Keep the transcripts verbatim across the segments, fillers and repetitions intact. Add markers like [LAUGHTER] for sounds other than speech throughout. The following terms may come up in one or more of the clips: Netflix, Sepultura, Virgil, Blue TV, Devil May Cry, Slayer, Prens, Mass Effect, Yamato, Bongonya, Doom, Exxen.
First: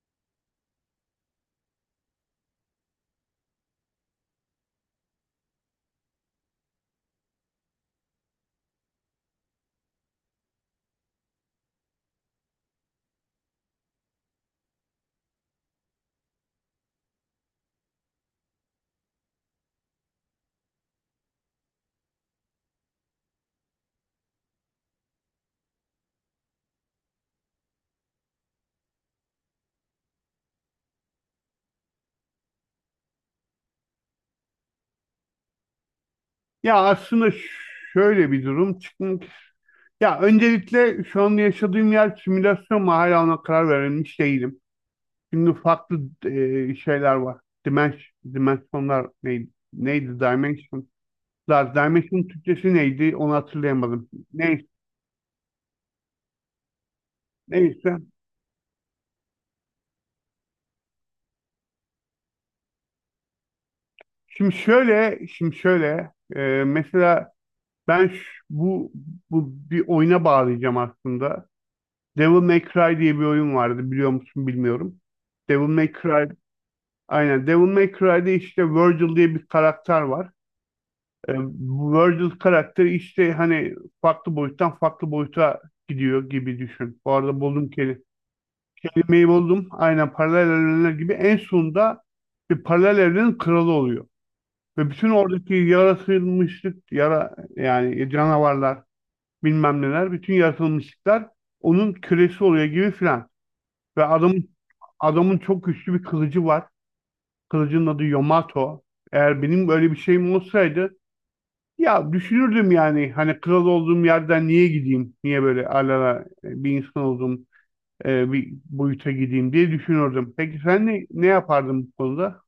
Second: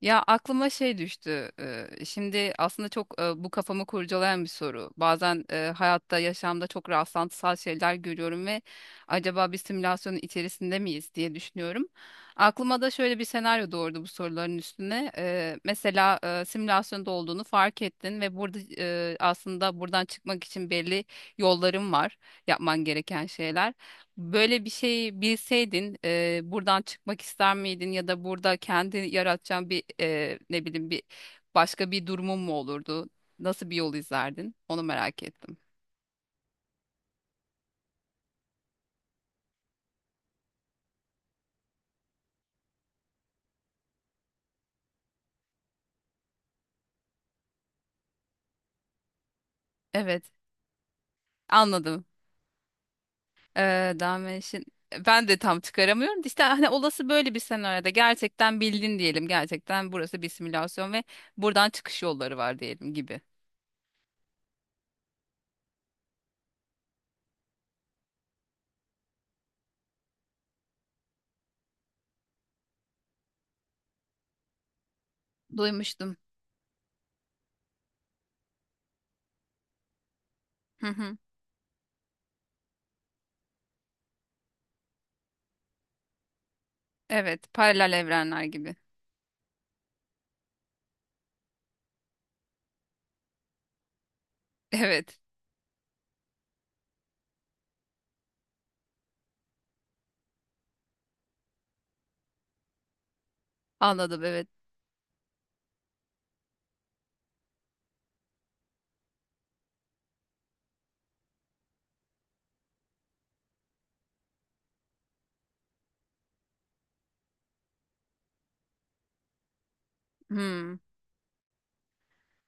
Ya aklıma şey düştü. e, Şimdi aslında çok e, bu kafamı kurcalayan bir soru. Bazen e, hayatta, yaşamda çok rastlantısal şeyler görüyorum ve acaba bir simülasyonun içerisinde miyiz diye düşünüyorum. Aklıma da şöyle bir senaryo doğurdu bu soruların üstüne. E, Mesela e, simülasyonda olduğunu fark ettin ve burada e, aslında buradan çıkmak için belli yolların var, yapman gereken şeyler. Böyle bir şey bilseydin e, buradan çıkmak ister miydin ya da burada kendi yaratacağın bir e, ne bileyim bir başka bir durumun mu olurdu? Nasıl bir yol izlerdin? Onu merak ettim. Ya aslında şöyle bir durum çıkmak. Ya öncelikle şu an yaşadığım yer simülasyon mu, hala ona karar verilmiş değilim. Şimdi farklı e, şeyler var. Dimens, dimensionlar neydi? Neydi? Evet, Dimension. Last anladım. Dimension Türkçesi neydi? Onu Ee, hatırlayamadım. Dalmatian- Neyse. ben de tam çıkaramıyorum. İşte hani olası böyle bir senaryoda Neyse. gerçekten bildin diyelim. Gerçekten burası bir simülasyon ve buradan çıkış yolları var diyelim gibi. Şimdi şöyle, şimdi şöyle. E, mesela ben ş- bu bu bir oyuna bağlayacağım aslında. Devil May Cry diye bir oyun vardı, biliyor musun bilmiyorum. Devil May Duymuştum. Cry Aynen. Devil May Cry'de işte Virgil diye bir karakter var. Hı hı. Ee, bu Virgil karakteri işte hani farklı boyuttan farklı boyuta gidiyor gibi düşün. Bu arada Evet, buldum paralel kelime. evrenler gibi. Kelimeyi buldum. Aynen paralel evrenler gibi en sonunda bir paralel evrenin kralı oluyor. [LAUGHS] Ve bütün Evet, oradaki yaratılmışlık, yara, yani canavarlar, bilmem neler, bütün yaratılmışlıklar onun kölesi oluyor gibi filan. Ve anladım evet. adamın adamın çok güçlü bir kılıcı var. Kılıcın adı Yamato. Eğer benim böyle bir şeyim olsaydı, ya düşünürdüm yani, hani kral olduğum yerden niye gideyim? Niye böyle alala bir insan olduğum e, bir boyuta gideyim diye düşünürdüm. Peki Hmm. sen ne, ne yapardın bu konuda?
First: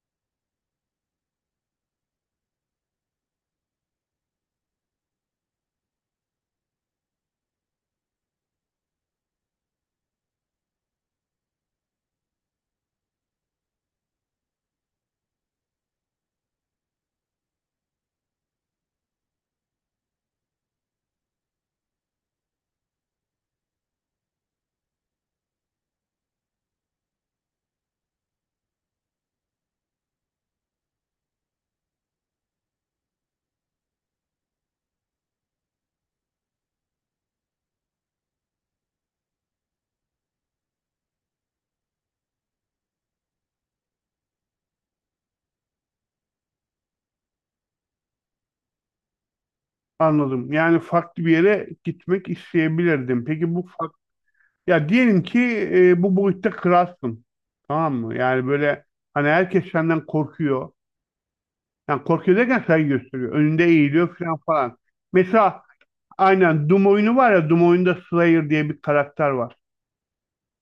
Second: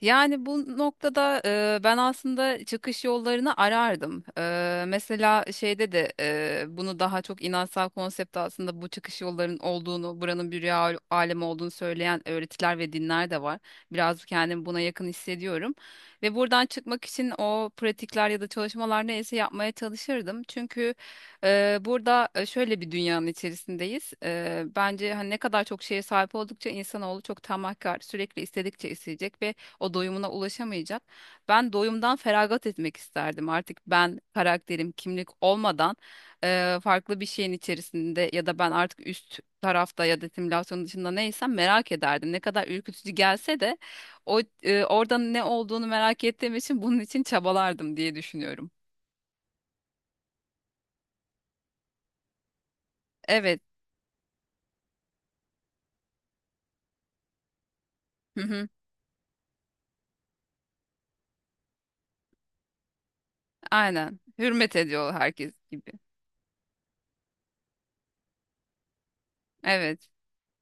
Yani bu noktada e, ben aslında çıkış yollarını arardım. E, mesela şeyde de e, bunu daha çok inansal konsepte aslında bu çıkış yollarının olduğunu, buranın bir rüya al- alemi olduğunu söyleyen öğretiler ve dinler de var. Biraz kendimi buna yakın hissediyorum. Ve buradan çıkmak için o pratikler ya da çalışmalar neyse yapmaya çalışırdım. Çünkü e, burada e, şöyle bir dünyanın içerisindeyiz. E, bence hani ne kadar çok şeye sahip oldukça insanoğlu çok tamahkar, sürekli istedikçe isteyecek ve o doyumuna ulaşamayacak. Ben doyumdan feragat etmek isterdim. Artık ben karakterim, kimlik olmadan eee, farklı bir şeyin içerisinde ya da ben artık üst tarafta ya da simülasyon dışında neysem merak ederdim. Ne kadar ürkütücü gelse de o eee, orada ne olduğunu merak ettiğim için bunun için çabalardım diye düşünüyorum. Anladım. Yani farklı bir yere gitmek isteyebilirdim. Peki Evet. bu fark, ya diyelim ki e, bu boyutta kralsın. Tamam mı? Hı Yani hı. böyle hani herkes senden korkuyor. Yani korkuyor derken saygı gösteriyor. Önünde eğiliyor Aynen. falan Hürmet falan. ediyor herkes Mesela gibi. aynen Doom oyunu var ya, Doom oyunda Slayer diye bir karakter var. Evet.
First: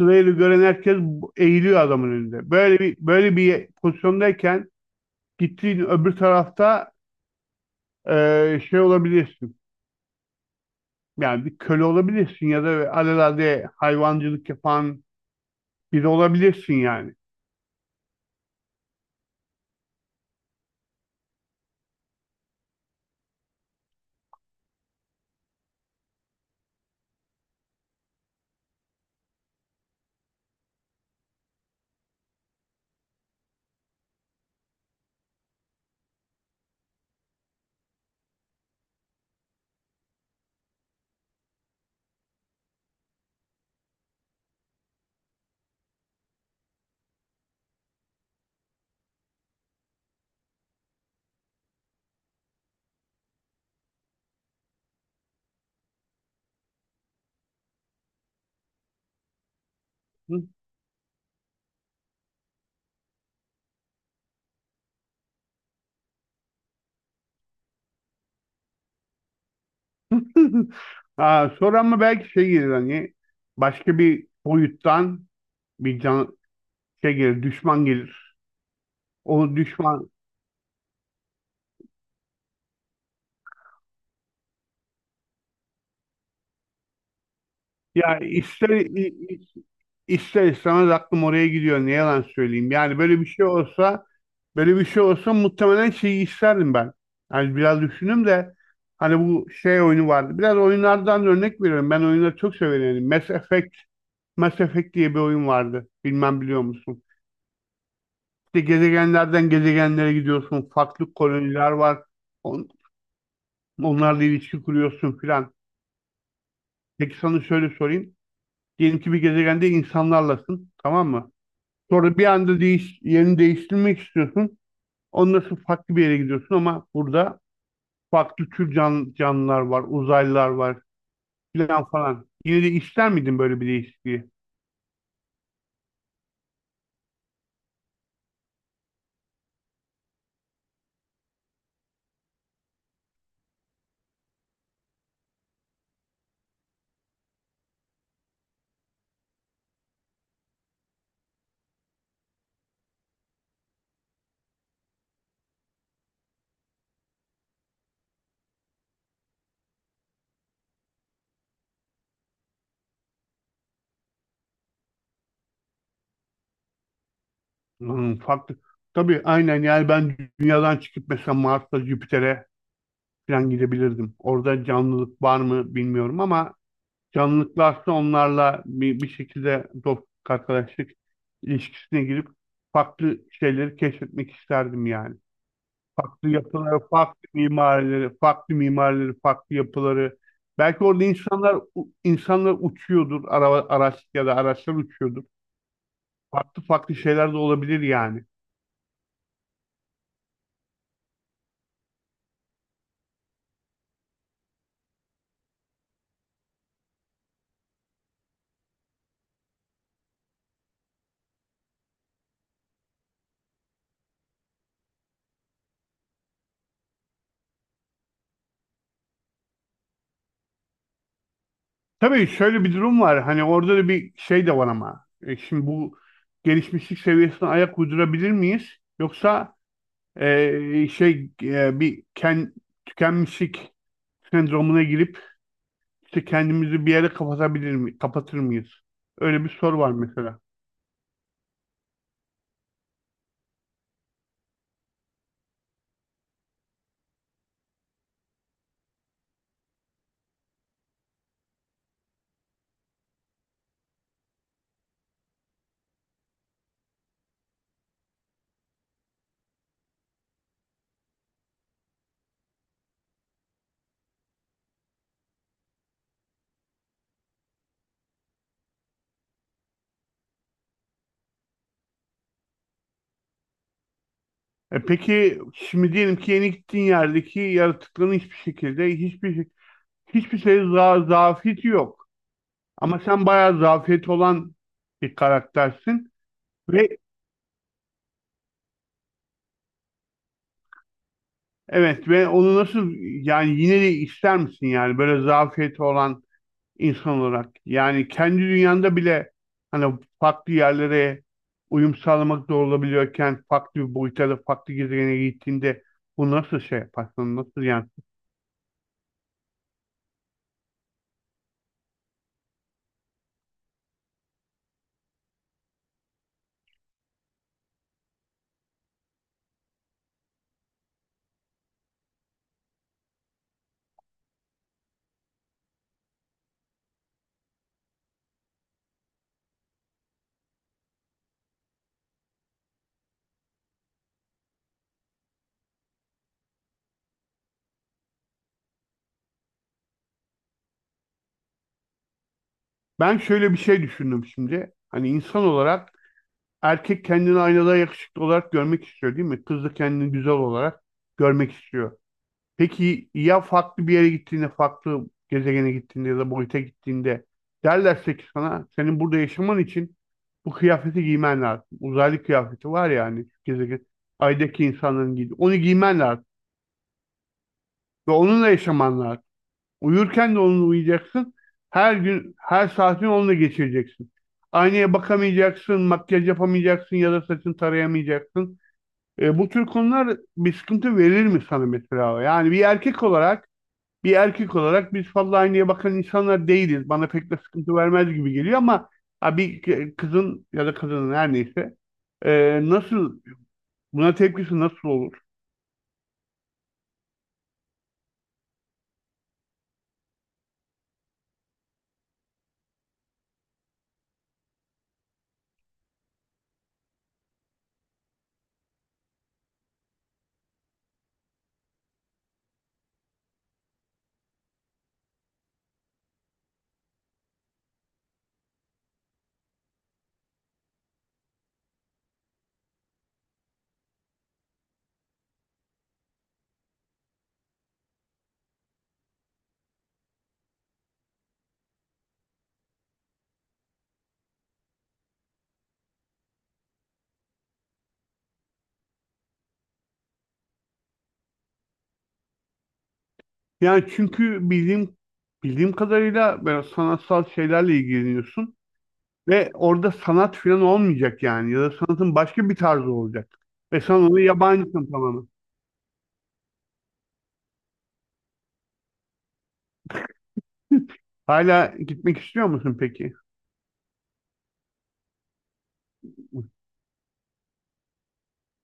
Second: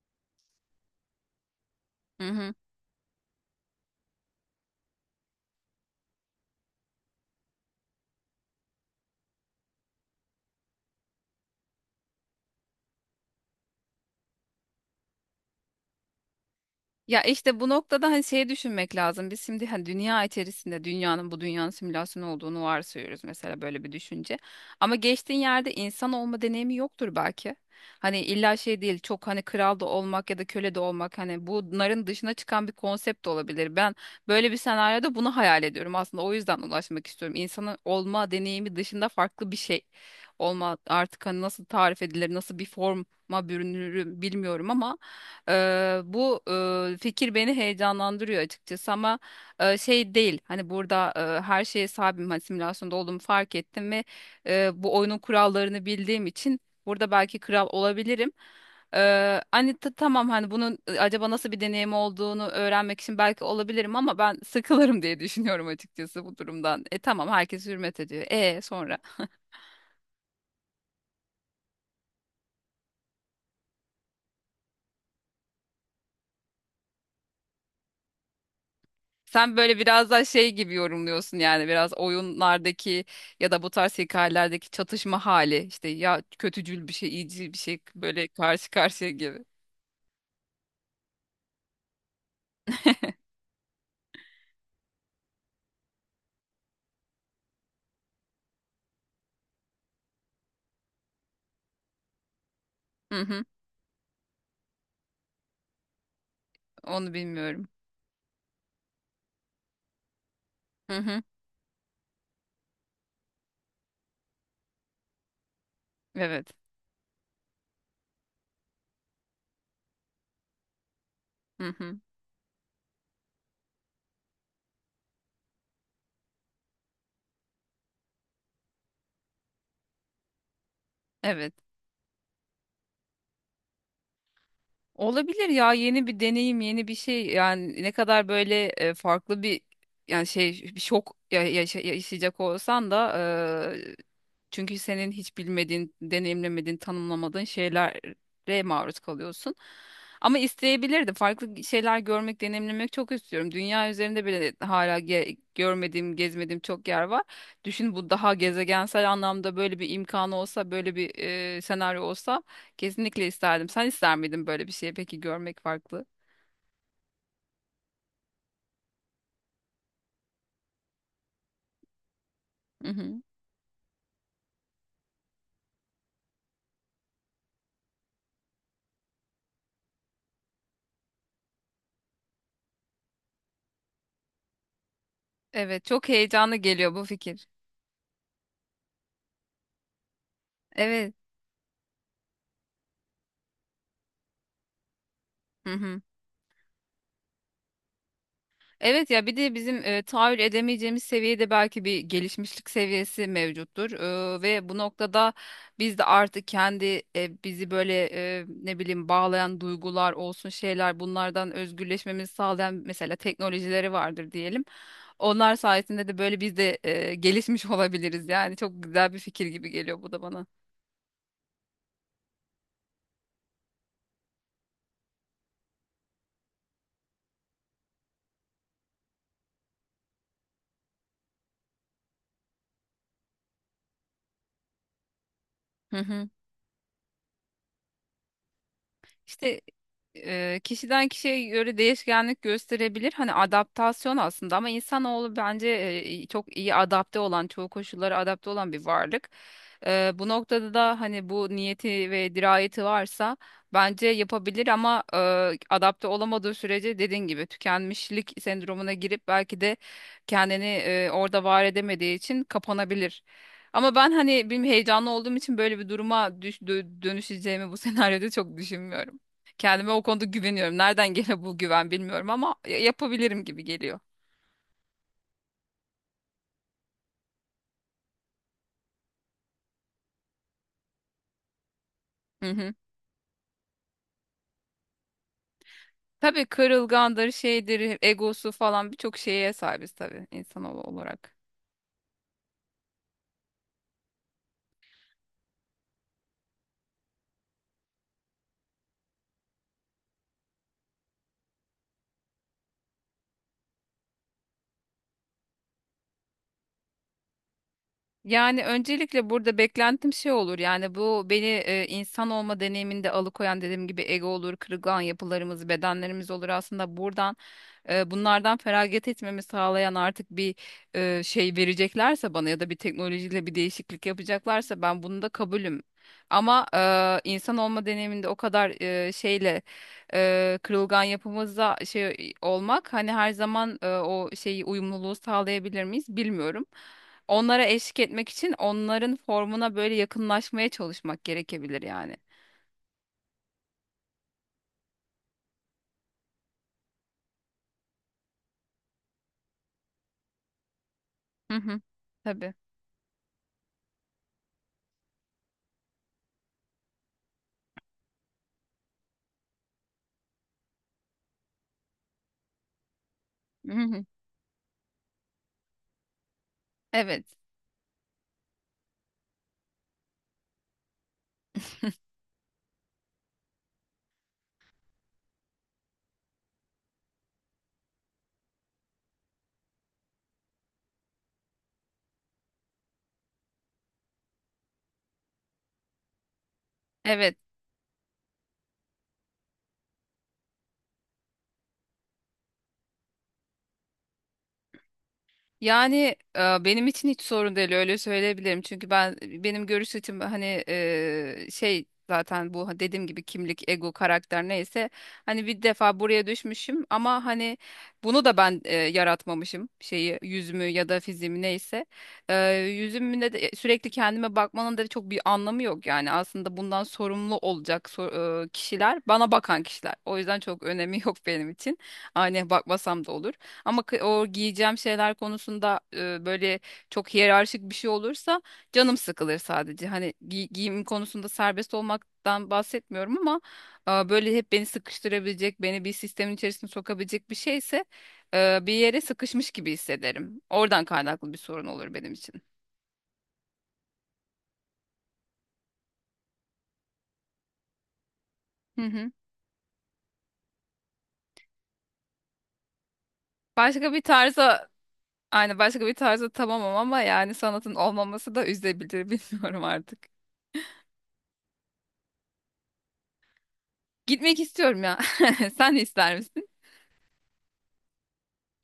Slayer'ı gören herkes bu- eğiliyor adamın Hı önünde. hı. Böyle bir böyle bir pozisyondayken gittiğin öbür tarafta e, şey olabilirsin. Yani bir köle olabilirsin ya da alelade hayvancılık yapan biri olabilirsin yani. Ya işte bu noktada hani şey düşünmek lazım. Biz şimdi hani dünya içerisinde dünyanın bu dünyanın simülasyon olduğunu varsayıyoruz mesela böyle bir düşünce. Ama geçtiğin yerde insan olma deneyimi yoktur belki. Hani illa şey değil çok hani kral da olmak ya da köle de olmak hani bunların dışına çıkan bir konsept de olabilir. Ben böyle bir senaryoda bunu hayal ediyorum aslında o yüzden ulaşmak istiyorum. İnsanın olma deneyimi dışında farklı bir şey olma artık hani nasıl tarif edilir nasıl bir forma bürünür bilmiyorum ama Eee, bu eee, fikir beni heyecanlandırıyor açıkçası ama eee, şey değil hani burada eee, her şeye sahibim. Hani simülasyonda olduğumu fark ettim ve eee, bu oyunun kurallarını bildiğim için burada belki kral olabilirim. Eee, hani ta- tamam hani bunun e, acaba nasıl bir deneyim olduğunu öğrenmek için belki olabilirim ama ben sıkılırım diye düşünüyorum açıkçası bu durumdan. E tamam herkes hürmet ediyor. E sonra. [LAUGHS] Ha, sonra ama belki şey gelir, hani başka bir boyuttan bir can şey gelir, düşman gelir. O Sen böyle düşman, biraz daha şey gibi yorumluyorsun yani biraz oyunlardaki ya da bu tarz hikayelerdeki çatışma hali işte ya kötücül bir şey iyicil bir şey ya böyle ister karşı i- karşıya i- gibi. ister istemez aklım oraya gidiyor. Ne yalan söyleyeyim. Yani böyle bir şey olsa, böyle bir şey olsa muhtemelen şeyi isterdim ben. Yani biraz düşündüm de, hani bu şey oyunu vardı. Biraz oyunlardan örnek veriyorum. Ben oyunları çok severim. Yani Hı Mass hı, Effect, Mass Effect diye bir oyun vardı. Bilmem biliyor musun? onu bilmiyorum. İşte gezegenlerden gezegenlere gidiyorsun. Hı Farklı hı, koloniler var. On, onlarla ilişki kuruyorsun filan. evet. Peki sana şöyle sorayım. Diyelim ki bir gezegende insanlarlasın. Tamam mı? Hı hı, Sonra bir anda değiş, yerini değiştirmek istiyorsun. Ondan sonra farklı bir yere gidiyorsun, ama burada farklı tür can, canlılar var, uzaylılar var evet. filan falan. Yine de ister miydin böyle bir değişikliği? Olabilir ya yeni bir deneyim yeni bir şey yani ne kadar böyle e, farklı bir yani şey bir şok ya- yaşa- yaşayacak olsan da e, çünkü senin hiç bilmediğin deneyimlemediğin tanımlamadığın şeylere maruz kalıyorsun. Ama isteyebilirdim farklı şeyler görmek deneyimlemek çok istiyorum. Dünya üzerinde bile hala ge- görmediğim gezmediğim çok yer var. Düşün bu daha gezegensel anlamda böyle bir imkanı olsa böyle bir e, senaryo olsa. Kesinlikle isterdim. Sen ister miydin böyle bir şeyi peki görmek farklı? Hmm, farklı. Tabii aynen, yani ben dünyadan çıkıp mesela Mars'a, Jüpiter'e Hı hı. falan gidebilirdim. Orada canlılık var mı bilmiyorum, ama canlılık varsa onlarla bir, bir şekilde dostluk, arkadaşlık ilişkisine girip farklı şeyleri keşfetmek isterdim yani. Evet, çok Farklı heyecanlı yapıları, geliyor bu farklı fikir. mimarileri, farklı mimarileri, farklı yapıları. Belki orada Evet. insanlar insanlar uçuyordur, araba, araç ya da araçlar uçuyordur. Hı hı. Farklı farklı şeyler de olabilir yani. Evet ya bir de bizim e, tahayyül edemeyeceğimiz seviyede belki bir gelişmişlik seviyesi mevcuttur. E, ve bu noktada biz de artık kendi e, bizi böyle e, ne bileyim bağlayan duygular olsun şeyler bunlardan özgürleşmemizi sağlayan mesela teknolojileri vardır diyelim. Onlar sayesinde de böyle biz de e, gelişmiş [LAUGHS] olabiliriz. Yani çok güzel bir fikir gibi geliyor bu da bana. Tabii şöyle bir durum var. Hani orada da bir şey de var ama. E, şimdi bu gelişmişlik seviyesine ayak uydurabilir miyiz? Yoksa e, şey e, bir ken, tükenmişlik sendromuna girip Hı işte hı. kendimizi bir yere kapatabilir mi, kapatır mıyız? Öyle bir İşte soru var mesela. e, kişiden kişiye göre değişkenlik gösterebilir. Hani adaptasyon aslında ama insanoğlu bence e, çok iyi adapte olan, çoğu koşullara adapte olan bir varlık. E, bu noktada da hani bu niyeti ve dirayeti varsa bence yapabilir ama e, adapte olamadığı sürece dediğin gibi tükenmişlik sendromuna girip belki de kendini e, orada var edemediği için kapanabilir. Ama ben hani benim heyecanlı olduğum için böyle bir duruma düş- dö- dönüşeceğimi bu [LAUGHS] senaryoda çok düşünmüyorum. Kendime o konuda güveniyorum. Nereden gene bu güven bilmiyorum ama ya- yapabilirim gibi geliyor. E peki, şimdi diyelim ki yeni gittiğin yerdeki yaratıkların hiçbir şekilde hiçbir hiçbir şey, za zafiyeti yok. Hı hı. Ama sen bayağı zafiyet olan bir karaktersin, Tabii ve kırılgandır, şeydir, egosu falan birçok şeye sahibiz tabii insan olarak. evet, ve onu nasıl, yani yine de ister misin yani böyle zafiyeti olan insan olarak, yani kendi dünyanda bile hani farklı yerlere uyum sağlamak zor olabiliyorken farklı bir boyuta, da farklı gezegene gittiğinde bu nasıl şey yaparsın, nasıl yani? Yani öncelikle burada beklentim şey olur. Yani bu beni e, insan olma deneyiminde alıkoyan dediğim gibi ego olur, kırılgan yapılarımız, bedenlerimiz olur. Aslında buradan e, bunlardan feragat etmemi sağlayan artık bir e, şey vereceklerse bana ya da bir teknolojiyle bir değişiklik yapacaklarsa ben bunu da kabulüm. Ama e, insan olma deneyiminde o kadar e, şeyle e, kırılgan yapımızda şey olmak hani her zaman e, o şeyi uyumluluğu sağlayabilir miyiz bilmiyorum. Onlara eşlik etmek için onların formuna böyle yakınlaşmaya çalışmak gerekebilir yani. Ben şöyle bir şey düşündüm şimdi. Hani insan olarak erkek kendini aynada yakışıklı olarak görmek istiyor değil mi? Kız da kendini güzel olarak görmek Hı hı. istiyor. Tabii. Peki ya farklı bir yere gittiğinde, farklı gezegene gittiğinde ya da boyuta gittiğinde, derlerse ki sana senin burada yaşaman için bu kıyafeti giymen lazım. Uzaylı kıyafeti var ya hani, Hı gezegen, hı. aydaki insanların giydiği. Onu giymen lazım Evet. ve onunla yaşaman lazım. Uyurken de onunla uyuyacaksın. Her [LAUGHS] gün, her saatini onunla geçireceksin. Aynaya bakamayacaksın, makyaj yapamayacaksın ya da saçını tarayamayacaksın. E, bu tür konular bir sıkıntı verir mi sana mesela? Yani bir erkek olarak, bir erkek olarak biz fazla aynaya bakan insanlar değiliz. Bana pek Evet. de sıkıntı vermez gibi geliyor ama, ha, bir kızın ya da kadının her neyse, e, nasıl buna tepkisi nasıl olur? Yani e, benim için hiç sorun değil öyle söyleyebilirim. Çünkü ben benim görüş açım hani e, şey zaten bu hani, dediğim gibi kimlik, ego, karakter neyse hani bir defa buraya düşmüşüm ama hani bunu da ben e, yaratmamışım şeyi yüzümü ya da fiziğimi neyse. E, yüzümde de sürekli kendime bakmanın da çok bir anlamı yok yani aslında bundan sorumlu olacak so- e, kişiler bana bakan kişiler. O yüzden çok önemi [LAUGHS] yok benim için. Aynaya bakmasam da olur. Ama kı- o giyeceğim şeyler konusunda e, böyle çok hiyerarşik bir şey olursa canım sıkılır sadece. Hani gi- giyim konusunda serbest olmaktan bahsetmiyorum ama e, böyle hep beni sıkıştırabilecek, beni bir sistemin içerisine sokabilecek bir şeyse e, bir yere sıkışmış gibi hissederim. Oradan kaynaklı bir sorun olur benim için. Yani çünkü bildiğim bildiğim kadarıyla böyle sanatsal şeylerle ilgileniyorsun. Hı hı. Ve orada sanat falan olmayacak yani. Ya da sanatın başka bir tarzı olacak. Ve Başka sen bir ona tarza, yabancısın tamamen. aynı başka bir tarza tamamım ama yani sanatın olmaması da üzebilir [LAUGHS] bilmiyorum artık. Hala gitmek istiyor musun peki? Gitmek istiyorum ya. [LAUGHS] Sen ister misin?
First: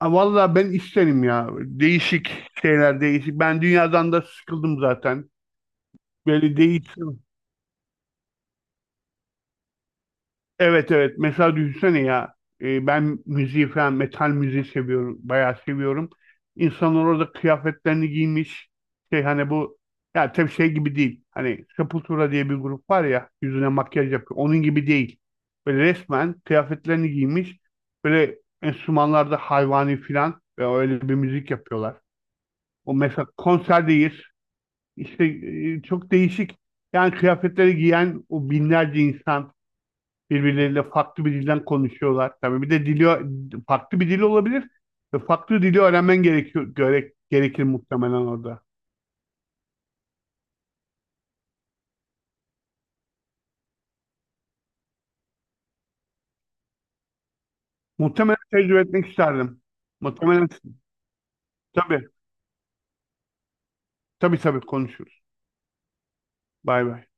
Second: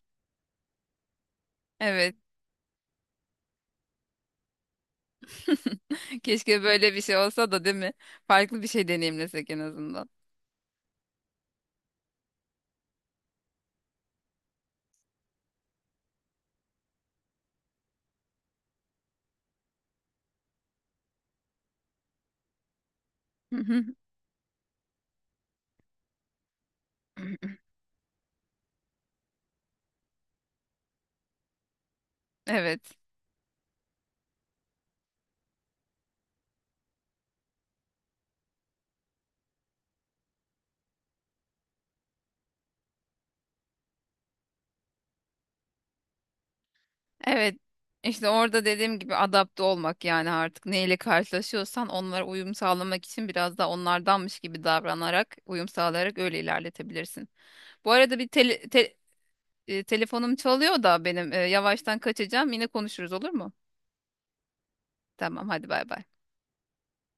Ha, vallahi ben isterim ya. Evet. Değişik şeyler, değişik. Ben dünyadan da sıkıldım zaten. [LAUGHS] Böyle Keşke böyle bir şey değişsin. olsa da değil mi? Farklı bir şey deneyimlesek en azından. Evet, evet. Mesela düşünsene ya, e, ben müziği falan, metal müziği seviyorum. Bayağı seviyorum. İnsanlar orada kıyafetlerini giymiş. Şey hani bu, ya tabii şey gibi değil. Hani Sepultura diye bir grup var ya, [LAUGHS] Hı yüzüne hı. makyaj yapıyor. Onun gibi değil. Böyle resmen kıyafetlerini giymiş. [CLEARS THROAT] Böyle enstrümanlarda hayvani falan, ve öyle bir müzik yapıyorlar. Evet. O mesela konserdeyiz. İşte e, çok değişik. Yani kıyafetleri giyen o binlerce insan birbirleriyle farklı bir dilden konuşuyorlar. Tabii bir de dili, farklı bir dil olabilir ve farklı dili öğrenmen gerekiyor gerek, Evet. gerekir muhtemelen İşte orada. orada dediğim gibi adapte olmak yani artık neyle karşılaşıyorsan onlara uyum sağlamak için biraz da onlardanmış gibi davranarak, uyum sağlayarak öyle ilerletebilirsin. Bu arada bir Muhtemelen tele- tecrübe te- etmek isterdim. e, telefonum Muhtemelen, çalıyor da benim e, yavaştan tabii, kaçacağım. Yine konuşuruz olur mu? tabii tabii konuşuruz. Tamam hadi bay bay. Bay bay.